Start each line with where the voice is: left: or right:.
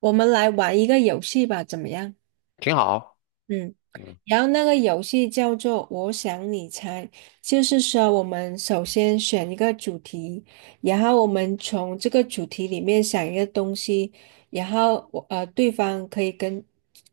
right: 我们来玩一个游戏吧，怎么样？
left: 挺好，
right: 嗯，
left: 嗯，
right: 然后那个游戏叫做“我想你猜”，就是说我们首先选一个主题，然后我们从这个主题里面想一个东西，然后我对方可以跟，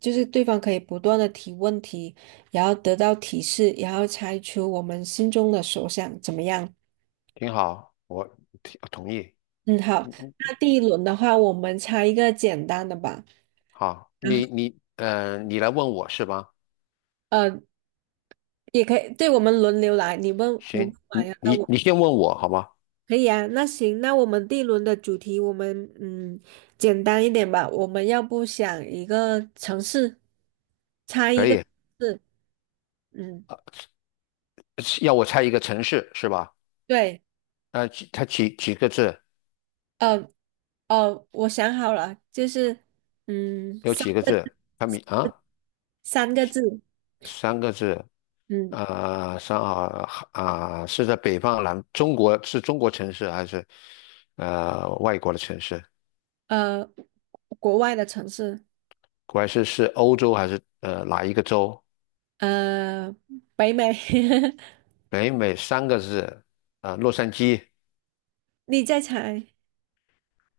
right: 就是对方可以不断的提问题，然后得到提示，然后猜出我们心中的所想，怎么样？
left: 挺好，我挺同意。
right: 嗯，好，
left: 嗯嗯，
right: 那第一轮的话，我们猜一个简单的吧。
left: 好，
right: 然后
left: 你来问我是吧？
right: 呃，也可以，对，我们轮流来，你问你问
left: 行，
right: 完
left: 你
right: 呀，那
left: 你
right: 我
left: 你先问我好吗？
right: 可以啊，那行，那我们第一轮的主题，我们嗯简单一点吧，我们要不想一个城市，猜一
left: 可
right: 个字。
left: 以，
right: 嗯，
left: 呃，要我猜一个城市是吧？
right: 对，
left: 它几个字？
right: 呃我想好了，就是嗯
left: 有
right: 三
left: 几个字？它名啊，
right: 三个字，
left: 三个字。
right: 嗯
left: 上海啊，是在北方南中国是中国城市还是外国的城市？
right: 呃，国外的城市，
left: 还是欧洲还是哪一个州？
right: 呃，北美，
left: 北美三个字，洛杉矶。
right: 你再猜，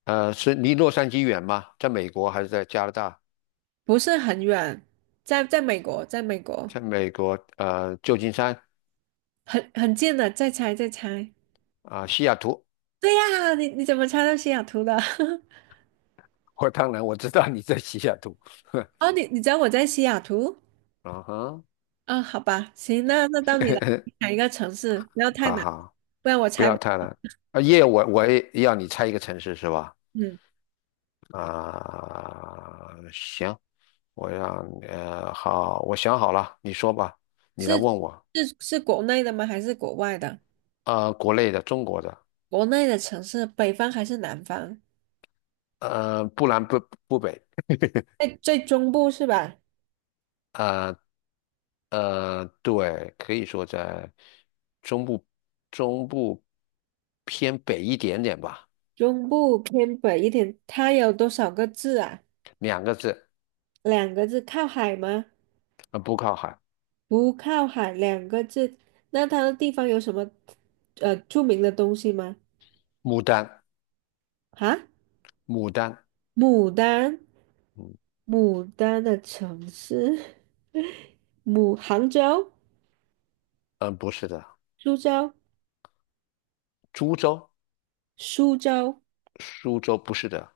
left: 是离洛杉矶远吗？在美国还是在加拿大？
right: 不是很远，在美国，在美国。
left: 在美国，旧金山
right: 很近的，再猜再猜。
left: 啊，西雅图。
right: 对呀，你怎么猜到西雅图的？
left: 我当然我知道你在西雅图，
right: 哦，你知道我在西雅图？
left: 嗯哼，
right: 嗯，好吧，行，那到你了，你 想一个城市，不要太
left: 好
right: 难，
left: 好，
right: 不然我
left: 不
right: 猜
left: 要
right: 不
left: 太难。啊，耶，我也要你猜一个城市是吧？
right: 嗯，
left: 啊、行，我让你呃，好，我想好了，你说吧，你来
right: 是
left: 问我。
right: 是国内的吗？还是国外的？
left: 啊，国内的，中国的，
right: 国内的城市，北方还是南方？
left: 不南不北，
right: 在最中部是吧？
left: 啊。对，可以说在中部中部偏北一点点吧，
right: 中部偏北一点，它有多少个字啊？
left: 两个字，
right: 两个字，靠海吗？
left: 不靠海。
right: 不靠海两个字，那它的地方有什么著名的东西吗？
left: 牡丹，
right: 啊，
left: 牡丹，
right: 牡丹，
left: 嗯
right: 牡丹的城市，牡杭州、
left: 嗯，不是的，
right: 苏州、
left: 株洲，
right: 苏州，
left: 苏州不是的，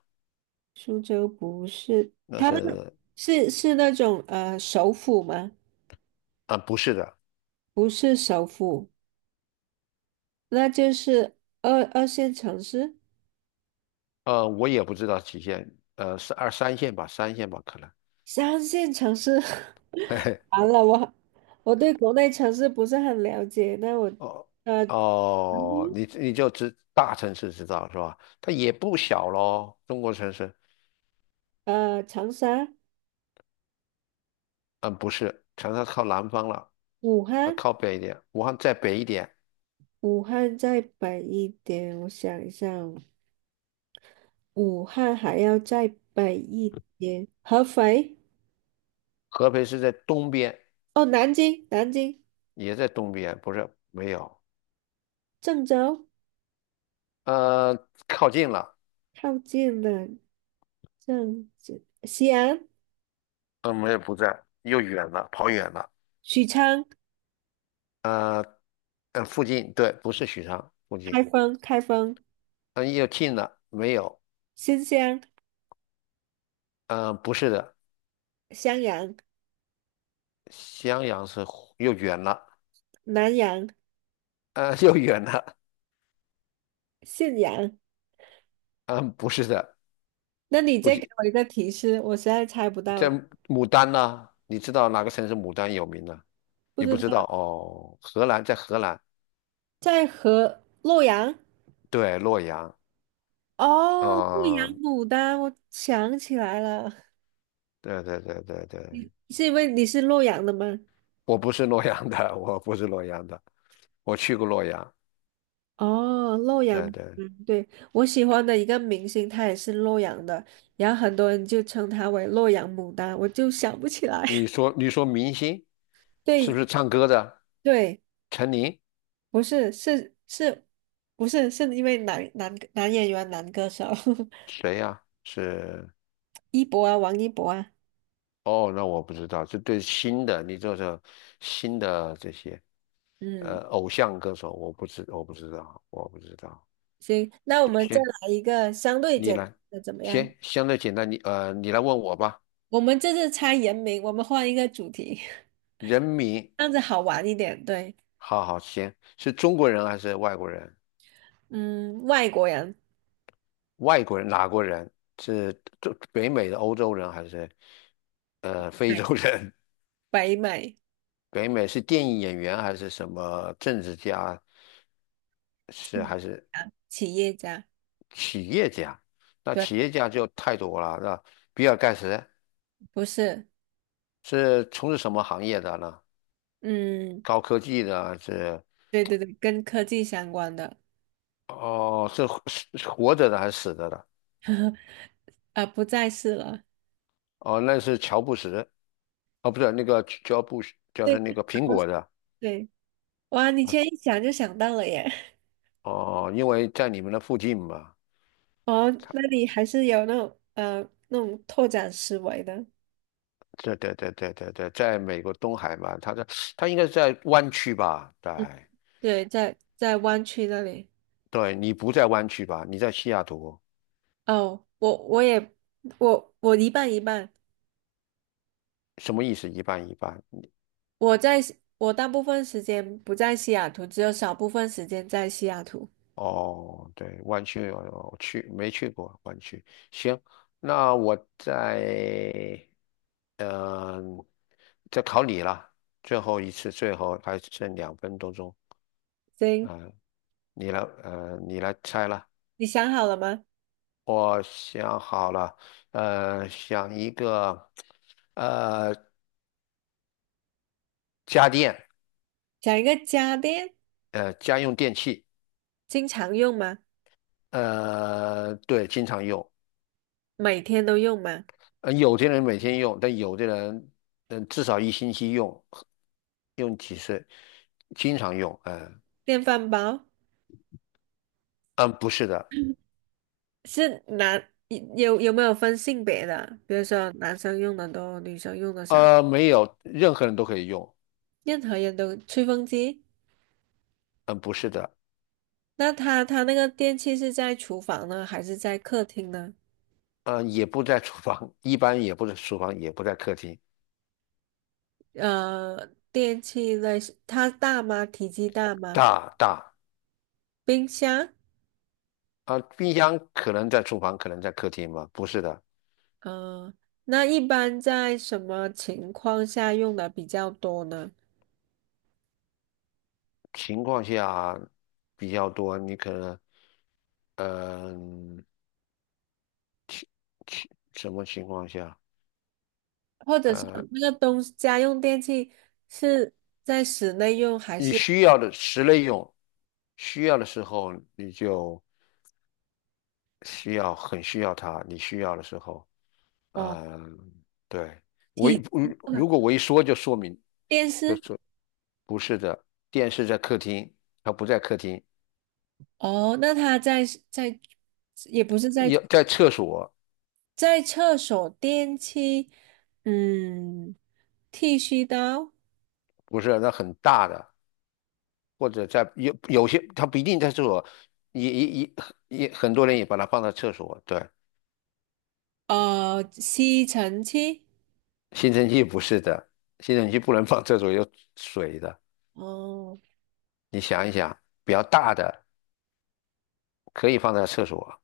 right: 苏州不是，
left: 那是
right: 是是那种首府吗？
left: 不是的，
right: 不是首府，那就是二线城市、
left: 我也不知道几线，是二三线吧，三线吧，可能。
right: 三线城市。
left: 嘿 嘿，
right: 完了，我对国内城市不是很了解，那我
left: 哦
right: 呃。
left: 哦，你你就知大城市知道是吧？它也不小咯，中国城市，
right: 呃，长沙、
left: 嗯，不是，长沙靠南方了。
right: 武
left: 啊，
right: 汉，
left: 靠北一点，武汉再北一点，
right: 武汉再北一点，我想一下哦武汉还要再北一点，合肥，
left: 合肥是在东边，
right: 哦，南京，南京，
left: 也在东边，不是，没有，
right: 郑州，
left: 呃，靠近了，
right: 靠近了，郑州，西安，
left: 嗯，没有，不在，又远了，跑远了，
right: 许昌，
left: 呃，附近，对，不是许昌附近，
right: 开封，开封，
left: 嗯，又近了，没有，
right: 新乡，
left: 嗯，不是的，
right: 襄阳，
left: 襄阳是又远了，
right: 南阳，
left: 又远了，
right: 信阳。
left: 嗯，不是的，
right: 那你
left: 不
right: 再给
left: 近，
right: 我一个提示，我实在猜不到
left: 在
right: 了，
left: 牡丹呢，你知道哪个城市牡丹有名呢？
right: 不
left: 你
right: 知
left: 不知道
right: 道，
left: 哦，河南，在河南，
right: 在河洛阳。
left: 对，洛阳。
right: 哦，洛阳
left: 嗯，
right: 牡丹，我想起来了，
left: 对对对对对，
right: 是因为你是洛阳的吗？
left: 我不是洛阳的，我去过洛阳。
right: 哦，洛阳牡
left: 对对，
right: 丹对，我喜欢的一个明星，他也是洛阳的，然后很多人就称他为洛阳牡丹，我就想不起来。
left: 你 说你说明星是不
right: 对
left: 是唱歌的？
right: 对，
left: 陈琳
right: 不是是是，不是是因为男演员男歌手
left: 谁呀、是
right: 一博啊，王一博啊，
left: 哦，那我不知道，这对新的，你这是新的这些
right: 嗯，
left: 偶像歌手，我不知道。
right: 行，那我们再
left: 行，
right: 来一个相对
left: 你
right: 简单
left: 来，
right: 的怎么样？
left: 行，相对简单，你来问我吧。
right: 我们这次猜人名，我们换一个主题。
left: 人民，
right: 这样子好玩一点。对，
left: 好好行，是中国人还是外国人？
right: 嗯，外国人，
left: 外国人哪国人？是中北美的欧洲人还是非洲
right: 对
left: 人？
right: 北美
left: 北美是电影演员还是什么政治家？是
right: 嗯
left: 还是
right: 啊企业家，
left: 企业家？那
right: 对，
left: 企业家就太多了。那比尔盖茨
right: 不是，
left: 是从事什么行业的呢？
right: 嗯，
left: 高科技的还是
right: 对对对，跟科技相关的，
left: 哦，是活着的还是死着的？
right: 啊，不再是了。
left: 哦，那是乔布斯，哦，不是那个乔布斯，就是
right: 对，
left: 那个苹 果的。
right: 对，哇，你居然一想就想到了耶！
left: 哦，因为在你们的附近嘛。
right: 哦，那你还是有那种那种拓展思维的。
left: 对对对对对对，在美国东海嘛，他应该是在湾区吧？对
right: 嗯，对，在湾区那里。
left: 对，你不在湾区吧？你在西雅图，
right: 哦，我我一半一半，
left: 什么意思？一半一半。
right: 我在西我大部分时间不在西雅图，只有少部分时间在西雅图。
left: 哦，对，湾区我没去过湾区。行，那我在嗯、在考你了，最后一次，最后还剩两分多钟。
right: 行，
left: 嗯、你来，你来猜了。
right: 你想好了吗？
left: 我想好了，想一个，呃。家电，
right: 讲一个家电，
left: 家用电器，
right: 经常用吗？
left: 对，经常用。
right: 每天都用吗？
left: 有的人每天用，但有的人，嗯、至少一星期用，用几次，经常用。嗯、
right: 电饭煲
left: 嗯、不是的，
right: 是男，有没有分性别的？比如说男生用的多，女生用的少，
left: 没有，任何人都可以用。
right: 任何人都。吹风机，
left: 嗯、不是的，
right: 那它那个电器是在厨房呢，还是在客厅呢？
left: 也不在厨房，一般也不是厨房，也不在客厅。
right: 呃，电器类似它大吗？体积大吗？
left: 大大
right: 冰箱。
left: 啊、冰箱可能在厨房，可能在客厅吧。不是的，
right: 嗯，那一般在什么情况下用的比较多呢？
left: 情况下比较多，你可能，嗯、情什么情况下？
right: 或者是
left: 呃，
right: 那个东西家用电器是在室内用还
left: 你
right: 是
left: 需要的室内用，需要的时候你就需要很需要它，你需要的时候，
right: 哦
left: 嗯，对，我
right: 体
left: 一嗯如果我一说就说明
right: 电
left: 就
right: 视？
left: 说不是的，电视在客厅，它不在客厅，
right: 哦，那它在在也不是在
left: 要在厕所，
right: 在厕所电器，嗯，剃须刀，
left: 不是那很大的，或者在有些它不一定在厕所，也也也也很多人也把它放在厕所，对。
right: 呃，吸尘器，
left: 吸尘器不是的，吸尘器不能放厕所,有水的。
right: 哦，
left: 你想一想，比较大的可以放在厕所。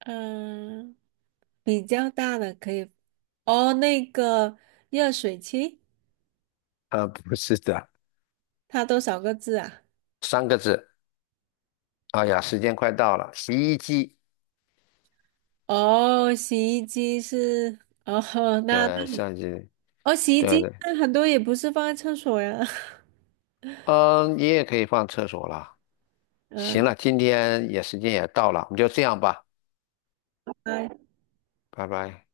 right: 嗯，比较大的可以，哦，那个热水器。
left: 啊，不是的，
right: 它多少个字啊？
left: 三个字。哎呀，时间快到了，洗衣机。
right: 哦，洗衣机是哦，那
left: 对，
right: 那
left: 相机，
right: 哦，洗衣
left: 对
right: 机
left: 对。
right: 那很多也不是放在厕所呀，
left: 嗯，你也可以放厕所了。行
right: 嗯、
left: 了，今天也时间也到了，我们就这样吧，
right: 它
left: 拜拜。